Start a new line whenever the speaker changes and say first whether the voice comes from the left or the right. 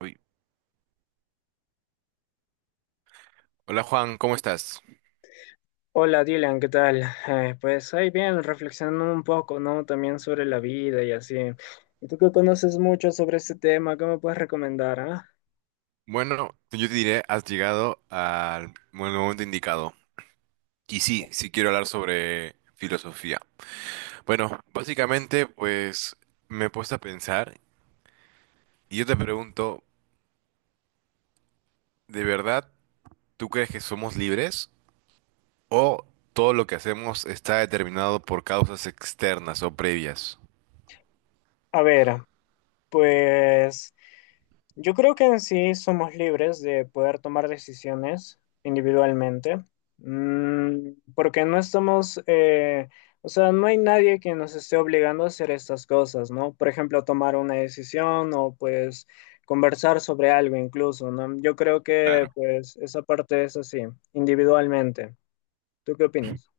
right: Uy. Hola Juan, ¿cómo estás?
left: Hola Dylan, ¿qué tal? Pues ahí bien, reflexionando un poco, ¿no? También sobre la vida y así. ¿Y tú que conoces mucho sobre este tema? ¿Qué me puedes recomendar, ah?
right: Bueno, yo te diré, has llegado al buen momento indicado. Y sí, sí quiero hablar sobre filosofía. Bueno, básicamente, pues me he puesto a pensar y yo te pregunto, ¿de verdad tú crees que somos libres o todo lo que hacemos está determinado por causas externas o previas?
left: A ver, pues yo creo que en sí somos libres de poder tomar decisiones individualmente, porque no estamos, o sea, no hay nadie que nos esté obligando a hacer estas cosas, ¿no? Por ejemplo, tomar una decisión o pues conversar sobre algo incluso, ¿no? Yo creo que
right: Claro.
left: pues esa parte es así, individualmente. ¿Tú qué opinas?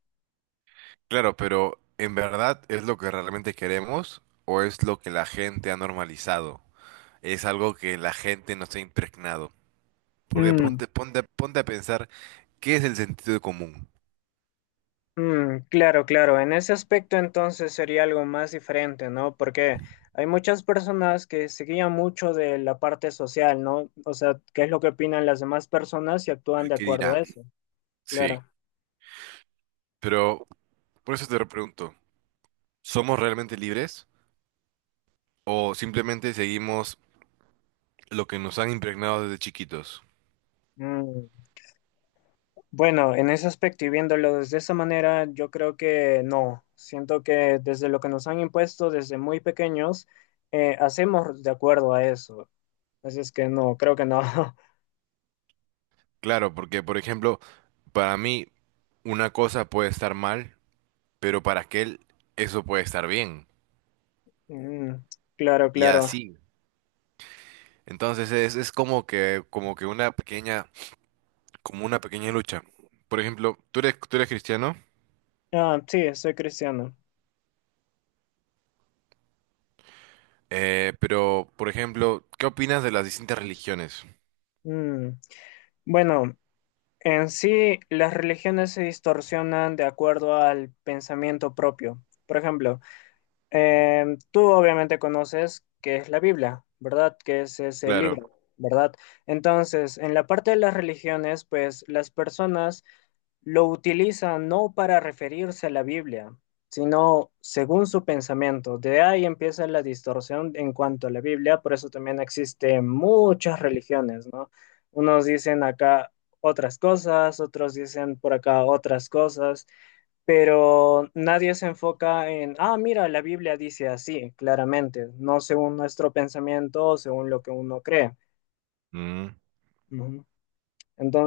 right: Claro, pero ¿en verdad es lo que realmente queremos o es lo que la gente ha normalizado? Es algo que la gente no se ha impregnado. Porque
left: Mm.
right: ponte a pensar qué es el sentido común,
left: Mm, claro, claro. En ese aspecto entonces sería algo más diferente, ¿no? Porque hay muchas personas que se guían mucho de la parte social, ¿no? O sea, qué es lo que opinan las demás personas y actúan
right: el
left: de
right: que
left: acuerdo a
right: dirán.
left: eso.
right: Sí,
left: Claro.
right: pero por eso te lo pregunto, ¿somos realmente libres o simplemente seguimos lo que nos han impregnado desde chiquitos?
left: Mm, bueno, en ese aspecto y viéndolo desde esa manera, yo creo que no. Siento que desde lo que nos han impuesto desde muy pequeños, hacemos de acuerdo a eso. Así es que no, creo que no.
right: Claro, porque por ejemplo, para mí una cosa puede estar mal, pero para aquel eso puede estar bien.
left: Mm, claro,
right: Y
left: claro.
right: así. Entonces es como que una pequeña como una pequeña lucha. Por ejemplo, tú eres cristiano,
left: Ah, sí, soy cristiano.
right: pero, por ejemplo, ¿qué opinas de las distintas religiones?
left: Mm, bueno, en sí las religiones se distorsionan de acuerdo al pensamiento propio. Por ejemplo, tú obviamente conoces que es la Biblia, ¿verdad? Que es ese
right: Claro.
left: libro, ¿verdad? Entonces, en la parte de las religiones, pues las personas lo utiliza no para referirse a la Biblia, sino según su pensamiento. De ahí empieza la distorsión en cuanto a la Biblia, por eso también existen muchas religiones, ¿no? Unos dicen acá otras cosas, otros dicen por acá otras cosas, pero nadie se enfoca en, ah, mira, la Biblia dice así, claramente, no según nuestro pensamiento, o según lo que uno cree.
right: Mm.
left: Ujú.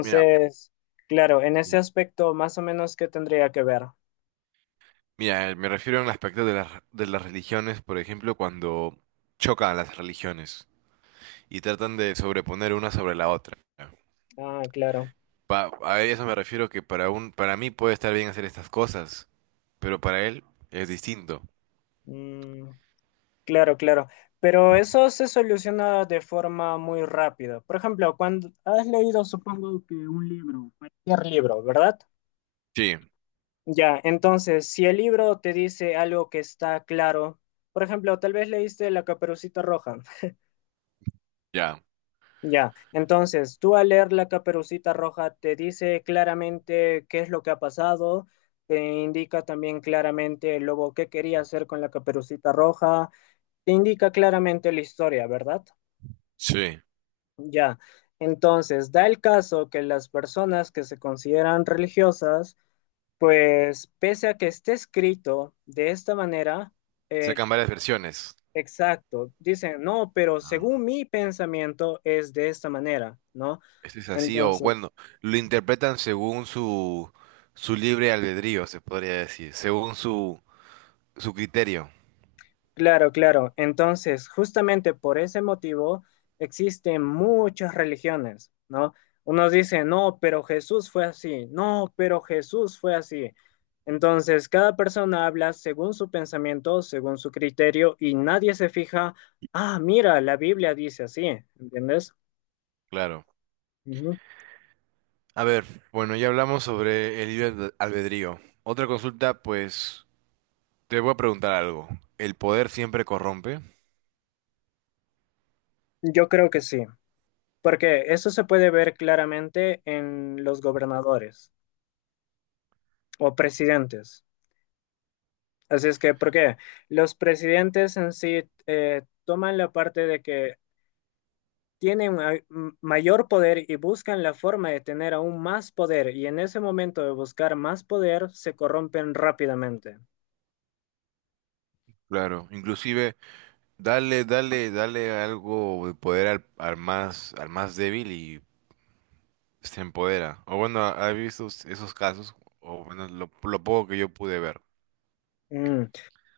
right: Mira,
left: claro, en ese aspecto, más o menos, ¿qué tendría que ver?
right: mira, me refiero al aspecto de las religiones, por ejemplo, cuando chocan las religiones y tratan de sobreponer una sobre la otra.
left: Ah, claro.
right: A eso me refiero que para para mí puede estar bien hacer estas cosas, pero para él es distinto.
left: Mm, claro, claro. Pero eso se soluciona de forma muy rápida. Por ejemplo, cuando has leído, supongo que un libro, cualquier libro, ¿verdad?
right: Sí,
left: Ya, entonces, si el libro te dice algo que está claro, por ejemplo, tal vez leíste La Caperucita Roja.
right: ya,
left: Ya, entonces, tú al leer La Caperucita Roja te dice claramente qué es lo que ha pasado, te indica también claramente el lobo qué quería hacer con la Caperucita Roja. Te indica claramente la historia, ¿verdad?
right: sí.
left: Ya. Entonces, da el caso que las personas que se consideran religiosas, pues pese a que esté escrito de esta manera, eh,
right: Sacan varias versiones.
left: exacto, dicen, no, pero
right: Ah.
left: según mi pensamiento es de esta manera, ¿no?
right: Este es así, o
left: Entonces,
right: bueno, lo interpretan según su libre albedrío, se podría decir, según su criterio,
left: claro, claro. Entonces, justamente por ese motivo existen muchas religiones, ¿no? Unos dicen, no, pero Jesús fue así, no, pero Jesús fue así. Entonces, cada persona habla según su pensamiento, según su criterio, y nadie se fija, ah, mira, la Biblia dice así, ¿entiendes?
right: claro.
left: Ujú.
right: A ver, bueno, ya hablamos sobre el libre albedrío. Otra consulta, pues, te voy a preguntar algo. ¿El poder siempre corrompe?
left: Yo creo que sí, porque eso se puede ver claramente en los gobernadores o presidentes. Así es que, porque los presidentes en sí toman la parte de que tienen mayor poder y buscan la forma de tener aún más poder, y en ese momento de buscar más poder se corrompen rápidamente.
right: Claro, inclusive, dale algo de poder al más débil y se empodera. O bueno, ¿has visto esos casos? O bueno, lo poco que yo pude ver.
left: Mm.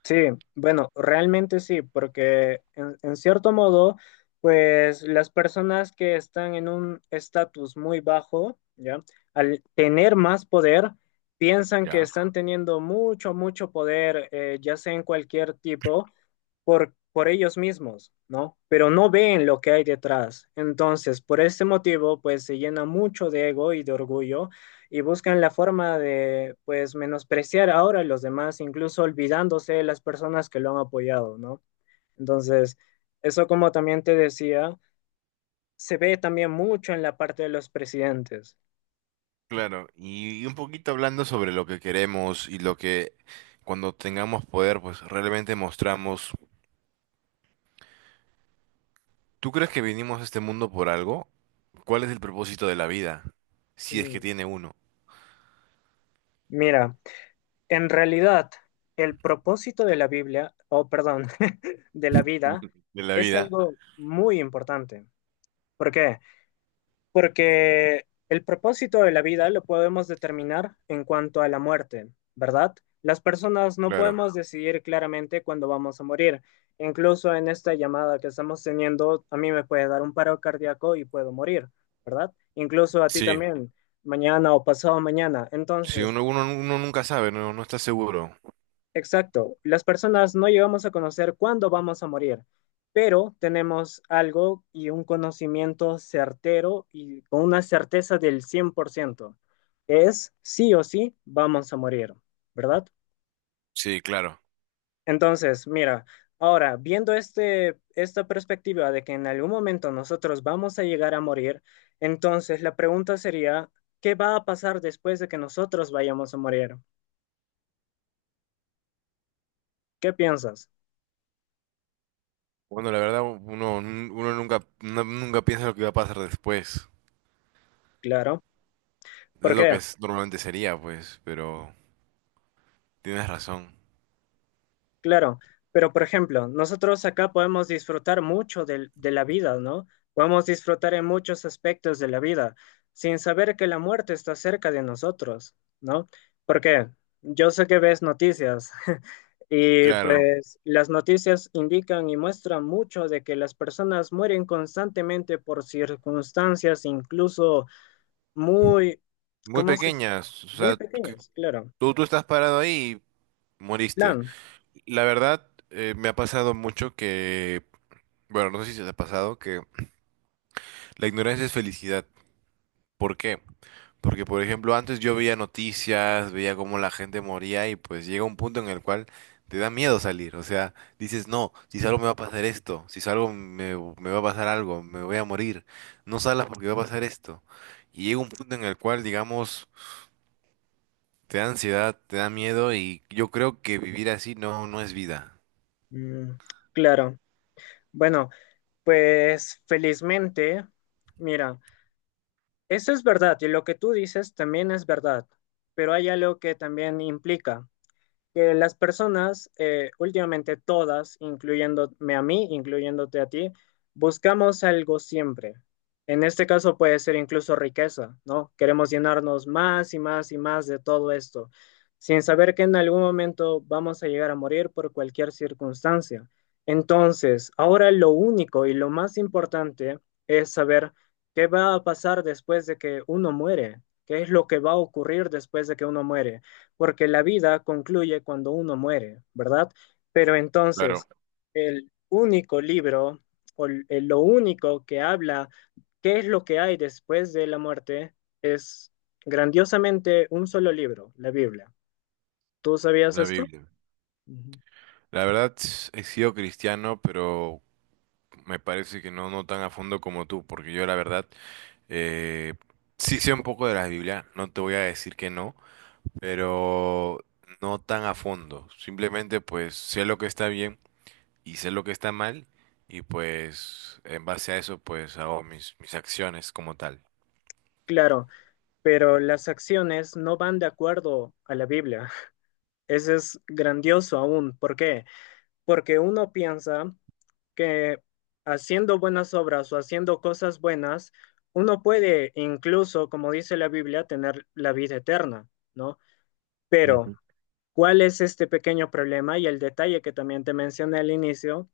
left: Sí, bueno, realmente sí, porque en cierto modo, pues las personas que están en un estatus muy bajo, ¿ya? Al tener más poder, piensan que
right: ¿Ya?
left: están teniendo mucho, mucho poder, ya sea en cualquier tipo, por ellos mismos, ¿no? Pero no ven lo que hay detrás. Entonces, por ese motivo, pues se llena mucho de ego y de orgullo y buscan la forma de, pues, menospreciar ahora a los demás, incluso olvidándose de las personas que lo han apoyado, ¿no? Entonces, eso como también te decía, se ve también mucho en la parte de los presidentes.
right: Claro, y un poquito hablando sobre lo que queremos y lo que cuando tengamos poder, pues realmente mostramos. ¿Tú crees que vinimos a este mundo por algo? ¿Cuál es el propósito de la vida? Si es que
left: Mm,
right: tiene uno.
left: mira, en realidad, el propósito de la Biblia, o perdón, de la vida,
right: De la
left: es
right: vida,
left: algo muy importante. ¿Por qué? Porque el propósito de la vida lo podemos determinar en cuanto a la muerte, ¿verdad? Las personas no
right: claro.
left: podemos decidir claramente cuándo vamos a morir. Incluso en esta llamada que estamos teniendo, a mí me puede dar un paro cardíaco y puedo morir, ¿verdad? Incluso a ti
right: Sí,
left: también, mañana o pasado mañana.
right: sí,
left: Entonces,
right: uno nunca sabe, no, no está seguro.
left: exacto, las personas no llegamos a conocer cuándo vamos a morir, pero tenemos algo y un conocimiento certero y con una certeza del 100%. Es sí o sí vamos a morir, ¿verdad?
right: Sí, claro.
left: Entonces, mira, ahora viendo este, esta perspectiva de que en algún momento nosotros vamos a llegar a morir, entonces la pregunta sería, ¿qué va a pasar después de que nosotros vayamos a morir? ¿Qué piensas?
right: Bueno, la verdad, uno nunca, nunca piensa lo que va a pasar después.
left: Claro.
right: Es
left: ¿Por
right: lo que
left: qué?
right: normalmente sería, pues, pero tienes razón.
left: Claro, pero por ejemplo, nosotros acá podemos disfrutar mucho de la vida, ¿no? Podemos disfrutar en muchos aspectos de la vida sin saber que la muerte está cerca de nosotros, ¿no? Porque yo sé que ves noticias y
right: Claro,
left: pues las noticias indican y muestran mucho de que las personas mueren constantemente por circunstancias incluso muy,
right: muy
left: ¿cómo se?
right: pequeñas, o
left: Muy
right: sea,
left: pequeñas, claro.
right: tú estás parado ahí y moriste.
left: Plan,
right: La verdad, me ha pasado mucho que, bueno, no sé si te ha pasado, que la ignorancia es felicidad. ¿Por qué? Porque, por ejemplo, antes yo veía noticias, veía cómo la gente moría y pues llega un punto en el cual te da miedo salir. O sea, dices, no, si salgo me va a pasar esto, si salgo me va a pasar algo, me voy a morir, no salas porque va a pasar esto. Y llega un punto en el cual, digamos, te da ansiedad, te da miedo y yo creo que vivir así no, no es vida.
left: mm, claro. Bueno. Pues felizmente, mira, eso es verdad y lo que tú dices también es verdad, pero hay algo que también implica que las personas, últimamente todas, incluyéndome a mí, incluyéndote a ti, buscamos algo siempre. En este caso puede ser incluso riqueza, ¿no? Queremos llenarnos más y más y más de todo esto, sin saber que en algún momento vamos a llegar a morir por cualquier circunstancia. Entonces, ahora lo único y lo más importante es saber qué va a pasar después de que uno muere, qué es lo que va a ocurrir después de que uno muere porque la vida concluye cuando uno muere, ¿verdad? Pero entonces,
right: Claro,
left: el único libro lo único que habla qué es lo que hay después de la muerte es grandiosamente un solo libro, la Biblia. ¿Tú sabías
right: la
left: esto?
right: Biblia.
left: Ujú.
right: La verdad, he sido cristiano, pero me parece que no, no tan a fondo como tú, porque yo la verdad eh, sí sé un poco de la Biblia, no te voy a decir que no, pero no tan a fondo. Simplemente pues sé lo que está bien y sé lo que está mal y pues en base a eso pues hago mis acciones como tal.
left: Claro, pero las acciones no van de acuerdo a la Biblia. Eso es grandioso aún. ¿Por qué? Porque uno piensa que haciendo buenas obras o haciendo cosas buenas, uno puede incluso, como dice la Biblia, tener la vida eterna, ¿no? Pero,
right: Ujú.
left: ¿cuál es este pequeño problema? Y el detalle que también te mencioné al inicio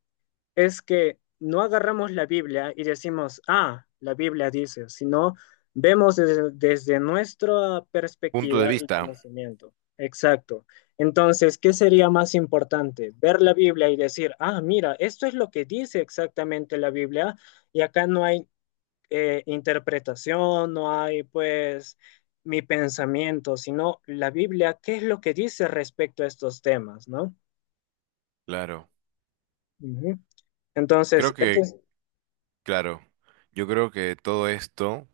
left: es que no agarramos la Biblia y decimos, ah, la Biblia dice, sino vemos desde nuestra
right: Punto de
left: perspectiva y
right: vista,
left: conocimiento. Exacto. Entonces, ¿qué sería más importante? Ver la Biblia y decir, ah, mira, esto es lo que dice exactamente la Biblia y acá no hay interpretación, no hay pues mi pensamiento, sino la Biblia, ¿qué es lo que dice respecto a estos temas, no?
right: claro.
left: Ujú. Entonces,
right: Creo
left: eso
right: que,
left: es,
right: claro, yo creo que todo esto...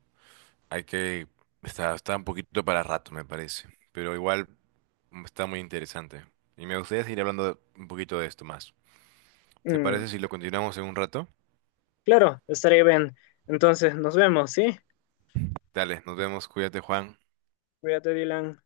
right: Hay que... Está un poquito para rato, me parece. Pero igual mm, está muy interesante. Y me gustaría seguir hablando un poquito de esto más. ¿Te
left: mm,
right: parece si lo continuamos en un rato?
left: claro, estaré bien. Entonces, nos vemos, ¿sí?
right: Dale, nos vemos. Cuídate, Juan.
left: Cuídate, Dylan.